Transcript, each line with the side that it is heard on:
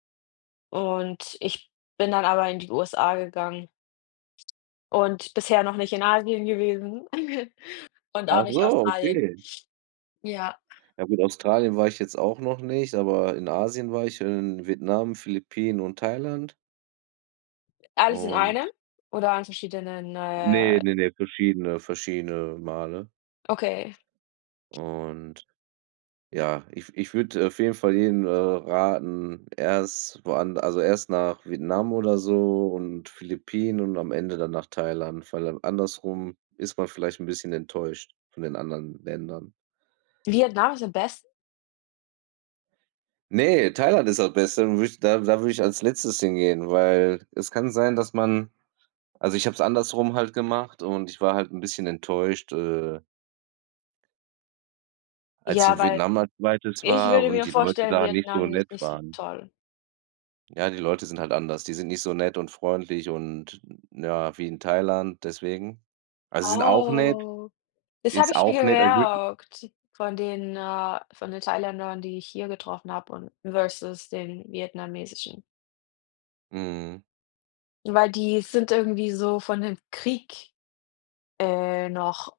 left: Und ich bin dann aber in die USA gegangen und bisher noch nicht in Asien gewesen und auch
right: Ach
left: nicht
right: so,
left: Australien.
right: okay.
left: Ja.
right: Ja gut, Australien war ich jetzt auch noch nicht, aber in Asien war ich, und in Vietnam, Philippinen und Thailand.
left: Alles in einem
right: Und
left: oder an verschiedenen,
right: Ne,
left: äh
right: ne, ne, verschiedene verschiedene Male.
left: Okay.
right: Und ja, ich w ich würde auf jeden Fall jedem, äh, raten, erst woand also erst nach Vietnam oder so und Philippinen und am Ende dann nach Thailand, weil an andersrum ist man vielleicht bisschen enttäuscht von den anderen Ländern.
left: Vietnam ist am besten?
right: Ne, Thailand ist das Beste, und würde ich da da würde ich als Letztes hingehen, weil es kann sein, dass man also ich habe es andersrum halt gemacht und ich war halt 'n bisschen enttäuscht, äh als ich
left: Ja,
right: in
left: weil
right: Vietnam als 2.
left: ich
right: war
left: würde
right: und
left: mir
right: die Leute
left: vorstellen,
right: da nicht so
left: Vietnam
right: nett
left: ist nicht so
right: waren.
left: toll.
right: Ja, die Leute sind halt anders, die sind nicht so nett und freundlich und, ja, wie in Thailand, deswegen. Also, sie sind auch nett
left: Oh. Das habe
right: ist
left: ich mir
right: auch nettm aber ich würde
left: gemerkt von den äh, von den Thailändern, die ich hier getroffen habe, und versus den vietnamesischen.
right: Mhm.
left: Weil die sind irgendwie so von dem Krieg, äh, noch